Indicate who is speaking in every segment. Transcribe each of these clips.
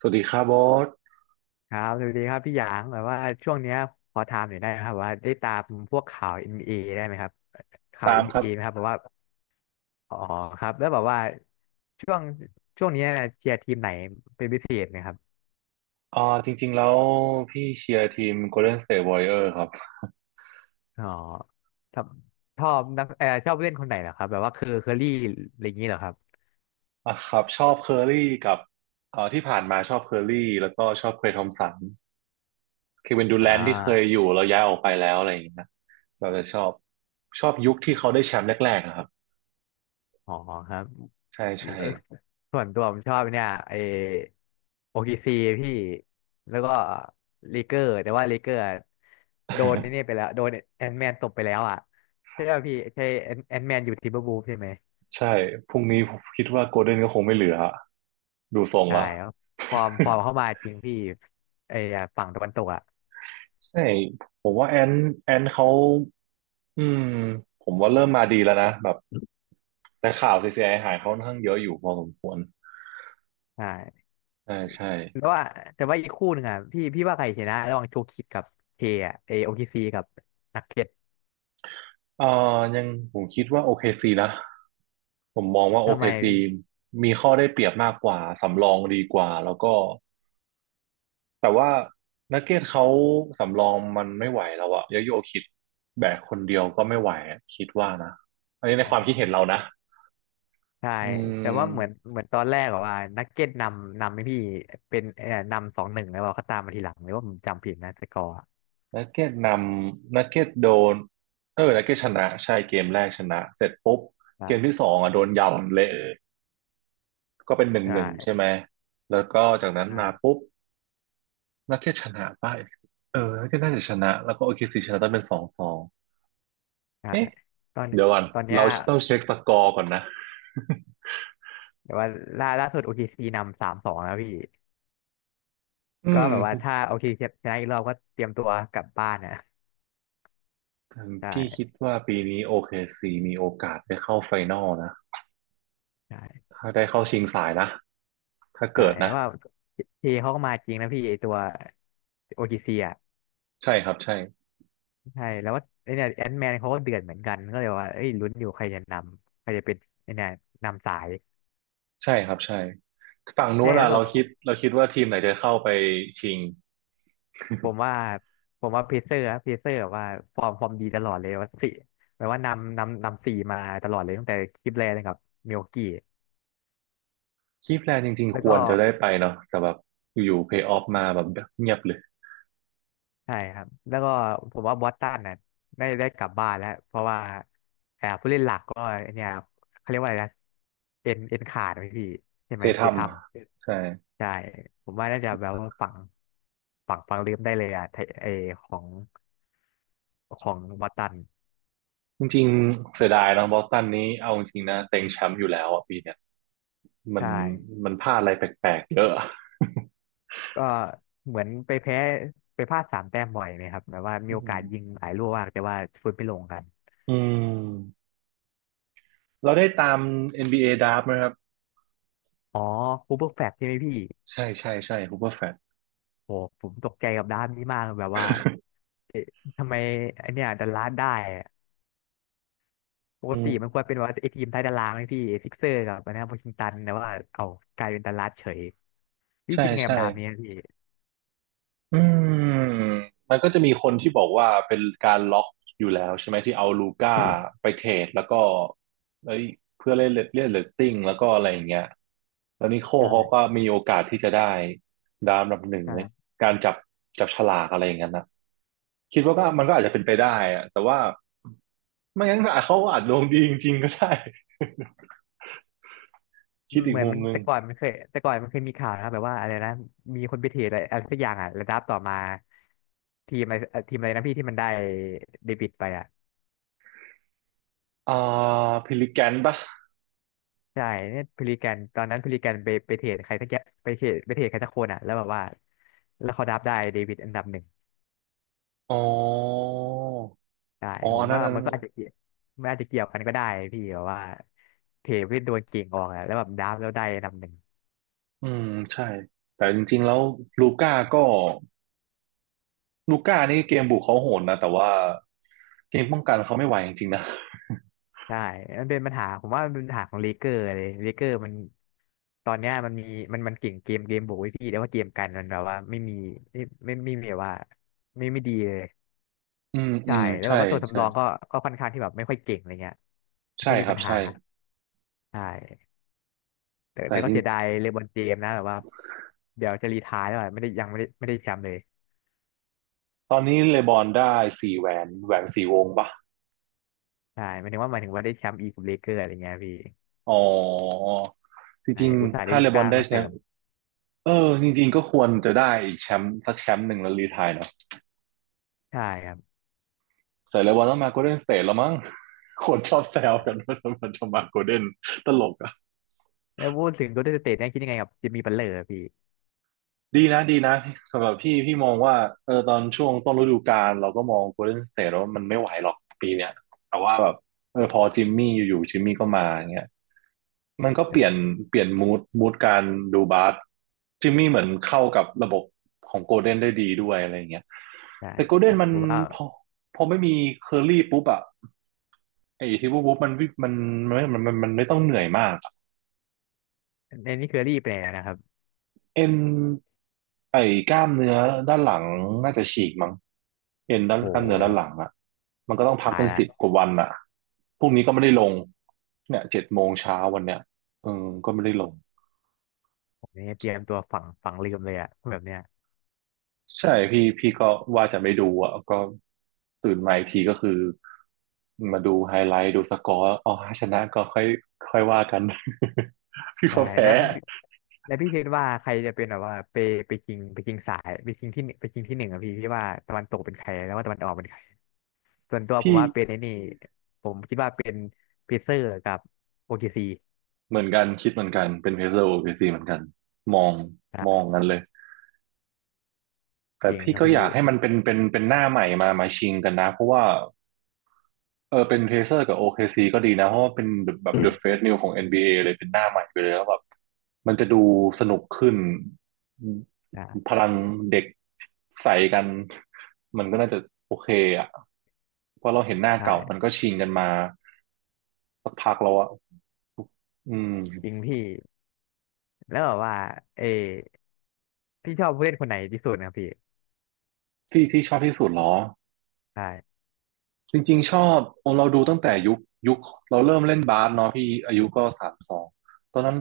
Speaker 1: สวัสดีครับโบอส
Speaker 2: ครับสวัสดีครับพี่หยางแบบว่าช่วงเนี้ยขอถามหน่อยได้ไหมครับว่าได้ตามพวกข่าว NBA ได้ไหมครับข่าว
Speaker 1: ตาม
Speaker 2: n
Speaker 1: ค
Speaker 2: b อ
Speaker 1: รับ
Speaker 2: ไหมครับแบบว่าอ๋อครับแล้วแบบว่าช่วงช่วงเนี้ยเชียร์ทีมไหนเป็นพิเศษไหมครับ
Speaker 1: อ่าจริงๆแล้วพี่เชียร์ทีม Golden State Warrior ครับ
Speaker 2: อ๋อชอบชอบนักชอบผู้เล่นคนไหนเหรอครับแบบว่าคือเคอรี่อะไรอย่างนี้เหรอครับ
Speaker 1: ครับชอบเคอร์รี่กับที่ผ่านมาชอบเคอร์รี่แล้วก็ชอบเคลย์ทอมสันเควินดู
Speaker 2: อ่
Speaker 1: แรนท์ที่เคยอ
Speaker 2: า
Speaker 1: ยู่แล้วย้ายออกไปแล้วอะไรอย่างเงี้ยเราจะชอบชอบยุคที่เขาได้แชมป์แรกๆอะครับ
Speaker 2: อ๋อครับ
Speaker 1: ใช่
Speaker 2: เอ่อ
Speaker 1: ใช่
Speaker 2: ส่วนตัวผมชอบเนี่ยไอโอเคซีพี่แล้วก็ลีเกอร์แต่ว่าลีเกอร์อะโดนนี่ไป แล้วโดนแอนแมนตบไปแล้วอ่ะใช่ป่ะพี่ใช่แอนแมนอยู่ทิมเบอร์วูฟใช่ไหม
Speaker 1: ใช่พรุ่งนี้ผมคิดว่าโกลเด้นก็คงไม่เหลือดูทรง
Speaker 2: ใช่
Speaker 1: ละ
Speaker 2: ครับฟอร์มเข้ามาจริงพี่ไออะฝั่งตะวันตกอ่ะ
Speaker 1: ใช่ผมว่าแอนเขาอืมผมว่าเริ่มมาดีแล้วนะแบบ แต่ข่าว CCI หายค่อนข้างเยอะอยู่พอสมควร
Speaker 2: ใช่
Speaker 1: ใช่ใช่
Speaker 2: แล้วว่าแต่ว่าอีกคู่หนึ่งอ่ะพี่ว่าใครชนะระหว่างโชคิดกับเคอะไอโอเคซีกับนักเก็ต
Speaker 1: เอ่ยังผมคิดว่า OKC นะ ผมมองว่า
Speaker 2: ทำไม
Speaker 1: OKC
Speaker 2: พี่
Speaker 1: มีข้อได้เปรียบมากกว่า สำรองดีกว่า แล้วก็ แต่ว่านักเก็ตเขาสำรองมันไม่ไหวแล้วอะยาโยคิดแบกคนเดียวก็ไม่ไหวอะคิดว่านะ อันนี้ในความคิดเห็นเรานะ
Speaker 2: ใช่
Speaker 1: อื
Speaker 2: แต่ว่าเหมือน
Speaker 1: ม
Speaker 2: เหมือนตอนแรกอะว่านักเก็ตนำให้พี่เป็นนำสองหนึ่งแล้วเขาตามมาทีหลังหรือว่าผมจำผิดนะสกอร์อะ
Speaker 1: นักเก็ตนนักเก็ตโดนเออนักเก็ตชนะ ใช่เกมแรกชนะเสร็จปุ๊บ
Speaker 2: ใช่
Speaker 1: เกมที่สองอ่ะโดนยาวเละ ก็เป็นหนึ่
Speaker 2: ใ
Speaker 1: งหนึ่งใช่
Speaker 2: ช่
Speaker 1: ไหม แล้วก็จากนั้นมา
Speaker 2: ใช่า
Speaker 1: ปุ๊บนักเก็ตชนะป่ะ เออนักเก็ตน่าจะชนะแล้วก็โอเคซีชนะต้องเป็นสองสอง
Speaker 2: ใช่
Speaker 1: เอ๊ะ
Speaker 2: ตอน
Speaker 1: เดี๋ยวก่อน
Speaker 2: ตอนเนี้ย
Speaker 1: เราต้องเช็คสกอร์ก่อนนะ
Speaker 2: แต่ว่าล่าสุด o ซ c นำสามสองแล้วพี่
Speaker 1: อื
Speaker 2: ก็
Speaker 1: ม
Speaker 2: แบบว่าถ้า OKC ชนะอีกรอบก็เตรียมตัวกลับบ้านนะใช
Speaker 1: พี่คิด
Speaker 2: ่
Speaker 1: ว่าปีนี้โอเคซีมีโอกาสได้เข้าไฟนอลนะ
Speaker 2: ใช่
Speaker 1: ถ้าได้เข้าชิงสายนะ ถ้า
Speaker 2: ใช่
Speaker 1: เกิด
Speaker 2: แต่
Speaker 1: นะ
Speaker 2: ว่าเทเขาก็มาจริงนะพี่ไอตัว o ซ c อ่ะ
Speaker 1: ใช่ครับใช่
Speaker 2: ใช่แล้วว่าไอเนี่ยแอนแมนเขาก็เดือดเหมือนกันก็เลยว่าเอ้ยลุ้นอยู่ใครจะนำใครจะเป็นไอเนี่ยนำสาย
Speaker 1: ใช่ครับใช่ฝั่งนู้
Speaker 2: ใช่
Speaker 1: น
Speaker 2: แล้
Speaker 1: อ่ะ
Speaker 2: วแบบ
Speaker 1: เราคิดว่าทีมไหนจะเข้าไปชิง
Speaker 2: ผมว่าผมว่าเพเซอร์แบบว่าฟอร์มดีตลอดเลยว่าสี่แปลว่านำสี่มาตลอดเลยตั้งแต่คลิปแรกเลยรับมิวกี้
Speaker 1: คีแพลนจริง
Speaker 2: แล้
Speaker 1: ๆ
Speaker 2: ว
Speaker 1: ค
Speaker 2: ก็
Speaker 1: วรจะได้ไปเนาะแต่แบบอยู่เพลย์ออฟมาแบบเงียบเลย
Speaker 2: ใช่ครับแล้วก็ผมว่าบอสตันน่ะได้กลับบ้านแล้วเพราะว่าอ่ผู้เล่นหลักก็เนี่ยเขาเรียกว่าอะไรนะเอ็นขาดไหมพี่ใช่
Speaker 1: เค
Speaker 2: ไหม
Speaker 1: ยท
Speaker 2: ทีททำ
Speaker 1: ำใช่
Speaker 2: ใช่ผมว่าน่าจะแบบว่าฝังลืมได้เลยอ่ะไทไอของของบอสตัน
Speaker 1: จริงๆเสียดายน้องบอสตันนี้เอาจริงๆนะเต็งแชมป์อยู่แล้วอะปีเนี้ยมัน
Speaker 2: ใช่
Speaker 1: มันพลาดอะไรแปลกๆเยอะอะ
Speaker 2: ก็เหมือนไปแพ้ไปพลาดสามแต้มบ่อยไหมครับแบบว่า
Speaker 1: อื
Speaker 2: มีโอกาสยิง
Speaker 1: ม
Speaker 2: หลายลูกมากแต่ว่าฟุตไม่ลงกัน
Speaker 1: อืมเราได้ตาม NBA ดราฟต์ไหมครับ
Speaker 2: อ๋อคูเปอร์แฟลชใช่ไหมพี่
Speaker 1: ใช่ใช่ใช่ฮูเปอร์ แฟลต
Speaker 2: โหผมตกใจกับด้านนี้มากแบบว่าเอ๊ะทำไมไอเนี่ยดัลลาสได้อะปก
Speaker 1: อื
Speaker 2: ติ
Speaker 1: ม
Speaker 2: มันควรเป็นว่าไอทีมใตยตารางไอพี่ซิกเซอร์กับอันนะวอชิงตันแต่ว่าเอากลายเป็นดัลลาสเฉยพี่
Speaker 1: ใช่
Speaker 2: คิดยังไงกั
Speaker 1: ใช่
Speaker 2: บดาบนี้อะพี่
Speaker 1: อืมมันก็จะมีคนที่บอกว่าเป็นการล็อกอยู่แล้วใช่ไหมที่เอาลูก้าไป เทรดแล้วก็เอ้ยเพื่อเล่นเล่นเรตติ้งแล้วก็อะไรอย่างเงี้ยแล้วนิโคลเขา
Speaker 2: ใช่
Speaker 1: ก็มีโอกาสที่จะได้ดาวอันดับหนึ่งใน
Speaker 2: ใช่
Speaker 1: การจับจับฉลากอะไรอย่างเงี้ยนะคิดว่าก็มันก็อาจจะเป็นไปได้อะแต่ว่าไม่งั้นอาจเขาอาจดวงดีจริงๆก็ได้ คิดอี
Speaker 2: เห
Speaker 1: ก
Speaker 2: มือน
Speaker 1: มุม
Speaker 2: มัน
Speaker 1: หนึ่ง
Speaker 2: แต่ก่อนมันเคยแต่ก่อนมันเคยมีข่าวนะครับแบบว่าอะไรนะมีคนไปเทรดอะไรอะไรสักอย่างอ่ะแล้วดับต่อมาทีมอะไรทีมอะไรนะพี่ที่มันได้เดบิตไปอ่ะ
Speaker 1: อ่าพิลิแกนปะ
Speaker 2: ใช่เนี่ยพลิแกนตอนนั้นพลิแกนไปเทรดใครสักอย่างไปเทรดใครสักคนอ่ะแล้วแบบว่าแล้วเขาดับได้เดบิตอันดับหนึ่ง
Speaker 1: อ๋อ
Speaker 2: ใช่ผมว่า
Speaker 1: อัน
Speaker 2: มั
Speaker 1: นั้
Speaker 2: น
Speaker 1: น
Speaker 2: ก็อาจจะเกี่ยวมันอาจจะเกี่ยวกันก็ได้พี่แบบว่าเทรดไปโดนเก่งออกอ่ะแล้วแบบดับแล้วได้อันดับหนึ่ง
Speaker 1: อืมใช่แต่จริงๆแล้วลูก้าก็ลูก้านี่เกมบุกเขาโหดนะแต่ว่าเกมป้องกันเขาไม่ไหวจริงๆนะ
Speaker 2: ใช่มันเป็นปัญหาผมว่ามันเป็นปัญหาของเลเกอร์มันตอนเนี้ยมันมีมันเก่งเกมบุกไว้พี่แต่ว่าเกมกันมันแบบว่าไม่มีไม่ไม่มีแบบว่าไม่ดีเลย
Speaker 1: อืมอื
Speaker 2: ใช่
Speaker 1: ม
Speaker 2: แล้วแบ
Speaker 1: ใช่
Speaker 2: บว่าตัว
Speaker 1: ใช่
Speaker 2: สำรองก็ก็ค่อนข้างที่แบบไม่ค่อยเก่งอะไรเงี้ย
Speaker 1: ใช่
Speaker 2: ไม่มี
Speaker 1: ครั
Speaker 2: ปั
Speaker 1: บ
Speaker 2: ญหา
Speaker 1: ใช่
Speaker 2: ใช่แต่
Speaker 1: แต่
Speaker 2: แต่
Speaker 1: จ
Speaker 2: ก็
Speaker 1: ริง
Speaker 2: เสียดายเลบรอนเจมส์นะแบบว่าเดี๋ยวจะรีไทร์แล้วอะไม่ได้ยังไม่ได้แชมป์เลย
Speaker 1: ตอนนี้เลบอนได้สี่แหวนแหวนสี่วงปะ
Speaker 2: ใช่หมายถึงว่าได้แชมป์อีกกับเลเกอร์อะไรเงี้ยพี่
Speaker 1: อ๋อจ
Speaker 2: ใช่
Speaker 1: ริง
Speaker 2: อุตส่าห์
Speaker 1: ๆ
Speaker 2: ได้
Speaker 1: ถ้า
Speaker 2: ลู
Speaker 1: เลบอ
Speaker 2: ก้า
Speaker 1: นได้
Speaker 2: มา
Speaker 1: แช
Speaker 2: เสริ
Speaker 1: มป์
Speaker 2: ม
Speaker 1: เออจริงๆก็ควรจะได้อีกแชมป์สักแชมป์หนึ่งแล้วรีไทร์เนาะ
Speaker 2: ใช่ครับ
Speaker 1: ใส่เลบอนต้องมาโกลเด้นสเตทแล้วมั้งคนชอบแซวกันว่าทำไมจะมาโกลเด้นตลกอะ
Speaker 2: แล้วพูดถึงโกลเด้นสเตทเนี่ยคิดยังไงกับจิมมี่บัตเลอร์พี่
Speaker 1: ดีนะดีนะสำหรับพี่มองว่าเออตอนช่วงต้นฤดูกาลเราก็มอง Golden State แล้ววามันไม่ไหวหรอกปีเนี้ยแต่ว่าแบบเออพอจิมมี่ก็มาอย่างเงี้ยมันก็เปลี่ยนมูดการดูบาสจิมมี่เหมือนเข้ากับระบบของโกลเด้นได้ดีด้วยอะไรอย่างเงี้ย
Speaker 2: ใช่
Speaker 1: แต่โกลเด้
Speaker 2: ผ
Speaker 1: น
Speaker 2: ม
Speaker 1: มัน
Speaker 2: ผมว่า
Speaker 1: พอพอไม่มีเคอร์ี่ปุ๊บอะไอ้ที่ปุ๊บมันวิ่งมันไม่ต้องเหนื่อยมาก
Speaker 2: ในนี่เคอรี่ไปแล้วนะครับ
Speaker 1: เอ็นไอ้กล้ามเนื้อด้านหลังน่าจะฉีกมั้งเอ็นด้าน
Speaker 2: โอ้
Speaker 1: กล้ามเนื้อ
Speaker 2: โห
Speaker 1: ด้านหลังอ่ะมันก็ต้องพัก
Speaker 2: ตาย
Speaker 1: เป็น
Speaker 2: ละ
Speaker 1: สิบกว่าวันอ่ะพรุ่งนี้ก็ไม่ได้ลงเนี่ยเจ็ดโมงเช้าวันเนี้ยเออก็ไม่ได้ลง
Speaker 2: ผมนี่เตรียมตัวฝังลืมเลยอะแบบเนี้ย
Speaker 1: ใช่พี่ก็ว่าจะไม่ดูอ่ะก็ตื่นมาอีกทีก็คือมาดูไฮไลท์ดูสกอร์อ๋อชนะก็ค่อยค่อยว่ากัน พี่
Speaker 2: ใช่
Speaker 1: ก็แพ้
Speaker 2: แล้วแล้วพี่คิดว่าใครจะเป็นแบบว่าไปไปชิงไปชิงสายไปกิงที่หนึ่งไปชิงที่หนึ่งอะพี่พี่ว่าตะวันตกเป็นใครแล้วว่าตะวันออกเป็นใครส่วนตัวผม
Speaker 1: พี่
Speaker 2: ว่าเป็นไอ้นี่ผมคิดว่าเป็นเพเซอร์กับโอเคซี
Speaker 1: เหมือนกันคิดเหมือนกันเป็นเพเซอร์โอเปซีเหมือนกันมอง
Speaker 2: อ่า
Speaker 1: กันเลย แต่
Speaker 2: จริง
Speaker 1: พี่
Speaker 2: ครับ
Speaker 1: ก็
Speaker 2: พี่
Speaker 1: อยากให้มันเป็นหน้าใหม่มาชิงกันนะเพราะว่าเออเป็นเ a เซอร์กับ OKC ก็ดีนะเพราะว่าเป็นแบบเดอะเฟสนิวของ NBA เลยเป็นหน้าใหม่ไปเลยแล้วแบบมันจะดูสนุกขึ้นพ
Speaker 2: อ่า
Speaker 1: ลังเด็กใส่กันมันก็น่าจะโอเคอ่ะเพราะเราเห็นหน้าเก่ามัน
Speaker 2: ใช่
Speaker 1: ก็ชิงกันมาสักพักแล้วอ่ะอืม
Speaker 2: จริงพี่แล้วแบบว่าเออพี่ชอบผู้เล่นคนไหนที่สุดนะครับพี่
Speaker 1: ที่ที่ชอบที่สุดเหรอ
Speaker 2: ใช่
Speaker 1: จริงๆชอบโอเราดูตั้งแต่ยุคเราเริ่มเล่นบาสเนาะพี่อายุก็สามสองตอนนั้น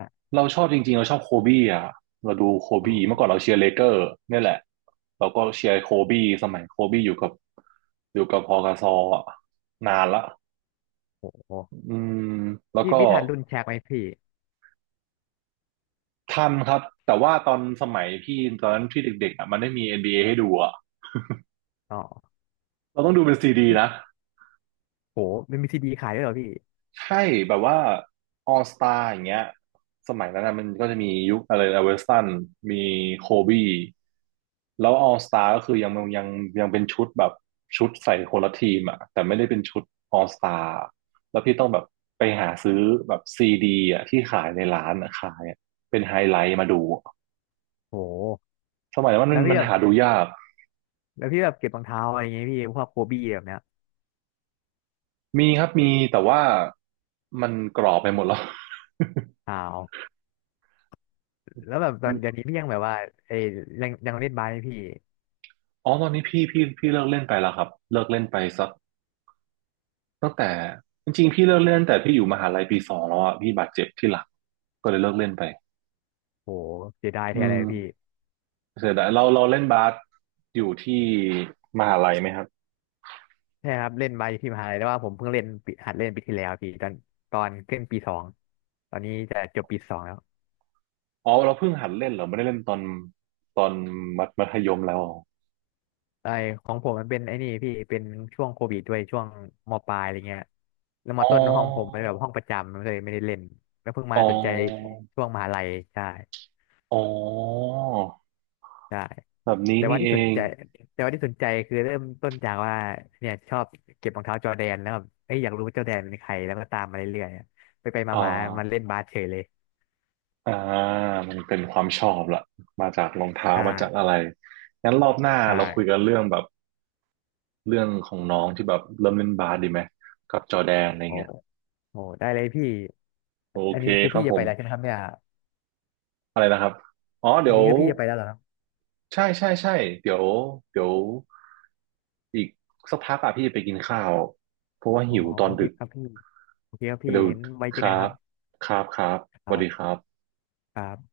Speaker 2: อ่ะ
Speaker 1: เราชอบโคบี้อ่ะเราดูโค
Speaker 2: อ๋อ
Speaker 1: บี้เมื่อก่อนเราเชียร์เลเกอร์เนี่ยแหละเราก็เชียร์โคบี้สมัยโคบี้อยู่กับพอกาซออะนานละ
Speaker 2: โอ้โห
Speaker 1: อืมแล้ว
Speaker 2: พี่
Speaker 1: ก็
Speaker 2: พี่ทันรุ่นแชกไหมพี่
Speaker 1: ทันครับแต่ว่าตอนสมัยพี่ตอนนั้นที่เด็กๆอ่ะมันไม่มี NBA ให้ดูอ่ะ
Speaker 2: อ๋อ
Speaker 1: เราต้องดูเป็นซีดีนะ
Speaker 2: โหมันมีซีดีขายด้วยเหรอพี่
Speaker 1: ใช่แบบว่าออสตาอย่างเงี้ยสมัยนั้นนะมันก็จะมียุคอะไรนะเวสตันมีโคบี้แล้วออสตาก็คือยังยังเป็นชุดแบบชุดใส่คนละทีมอ่ะแต่ไม่ได้เป็นชุดออสตาแล้วพี่ต้องแบบไปหาซื้อแบบซีดีอ่ะที่ขายในร้านอะขายอะเป็นไฮไลท์มาดู
Speaker 2: โห
Speaker 1: สมัยนั้น
Speaker 2: แล้วพี่
Speaker 1: มัน
Speaker 2: แบ
Speaker 1: หา
Speaker 2: บ
Speaker 1: ดูยาก
Speaker 2: แล้วพี่แบบเก็บรองเท้าอะไรอย่างเงี้ยพี่พวกโคบี้แบบเนี้ย
Speaker 1: มีครับมีแต่ว่ามันกรอบไปหมดแล้ว
Speaker 2: อ้าวแล้วแบบตอนเดี๋ยวนี้ พี่ยังแบบว่าเอ้ยยังเล่นบาสไหมพี่
Speaker 1: อ๋อตอนนี้พี่เลิกเล่นไปแล้วครับเลิกเล่นไปสัก ตั้งแต่จริงๆพี่เลิกเล่นแต่พี่อยู่มหาลัยปีสองแล้วอ่ะพี่บาดเจ็บที่หลังก็เลยเลิกเล่นไป
Speaker 2: โหเสียดาย
Speaker 1: อื
Speaker 2: แทนเล
Speaker 1: ม
Speaker 2: ยพี่
Speaker 1: เสียดายเราเล่นบาสอยู่ที่มหาลัยไหมครับ
Speaker 2: ใช่ครับเล่นบาสอยู่ที่มหาลัยแต่ว่าผมเพิ่งเล่นปีหัดเล่นปีที่แล้วพี่ตอนขึ้นปีสองตอนนี้จะจบปีสองแล้ว
Speaker 1: อ๋อเราเพิ่งหัดเล่นเหรอไม่ได้เล่นตอนมัธยมแล้ว
Speaker 2: ไอของผมมันเป็นไอ้นี่พี่เป็นช่วงโควิดด้วยช่วงมปลายอะไรเงี้ยแล้วม
Speaker 1: อ๋อ
Speaker 2: ต้นห้องผมเป็นแบบห้องประจำมันเลยไม่ได้เล่นแล้วเพิ่งมา
Speaker 1: อ๋อ
Speaker 2: สนใจช่วงมหาลัยใช่
Speaker 1: อ๋อ
Speaker 2: ใช่
Speaker 1: แบบนี้
Speaker 2: แต่
Speaker 1: นี่
Speaker 2: ว่าที่
Speaker 1: เอ
Speaker 2: สน
Speaker 1: ง
Speaker 2: ใจแต่ว่าที่สนใจคือเริ่มต้นจากว่าเนี่ยชอบเก็บรองเท้าจอร์แดนแล้วแบบเอ้ยอยากรู้ว่าจอร์แดนเป็นใครแล้วก็ตามมาเรื่อยๆไปไป
Speaker 1: อ่
Speaker 2: มามามันเล่
Speaker 1: า
Speaker 2: นบาสเฉยเลย
Speaker 1: อ่ามันเป็นความชอบละมาจากรองเท้า
Speaker 2: ใ
Speaker 1: มาจาก
Speaker 2: ช่
Speaker 1: อะไรงั้นรอบหน้า
Speaker 2: ใช่
Speaker 1: เราคุยกันเรื่องแบบ เรื่องของน้องที่แบบเริ่มเล่นบาสดีไหมกับจอร์แดนอะไร
Speaker 2: โอ้
Speaker 1: เงี้ย
Speaker 2: โหได้เลยพี่
Speaker 1: โอ
Speaker 2: อัน
Speaker 1: เค
Speaker 2: นี้คือ
Speaker 1: ครั
Speaker 2: พี่
Speaker 1: บผ
Speaker 2: จะไป
Speaker 1: ม
Speaker 2: แล้วใช่ไหมครับเนี่ย
Speaker 1: อะไรนะครับอ๋อ
Speaker 2: อั
Speaker 1: เดี๋
Speaker 2: น
Speaker 1: ยว
Speaker 2: นี้คือพี่จะไปแล้วเหรอ
Speaker 1: ใช่ใช่ใช่เดี๋ยวเดี๋ยวอีกสักพักอ่ะพี่จะไปกินข้าวเพราะว่า
Speaker 2: อ๋อ
Speaker 1: หิวตอ
Speaker 2: โอ
Speaker 1: น
Speaker 2: เค
Speaker 1: ดึก
Speaker 2: ครับพี่โอเคครับพี่
Speaker 1: เดี๋ยว
Speaker 2: งั้นไว้เจ
Speaker 1: ค
Speaker 2: อกัน
Speaker 1: รั
Speaker 2: ค
Speaker 1: บ
Speaker 2: รับ
Speaker 1: ครับ
Speaker 2: ค
Speaker 1: สวัส
Speaker 2: รั
Speaker 1: ดีค
Speaker 2: บ
Speaker 1: รับ
Speaker 2: ครับ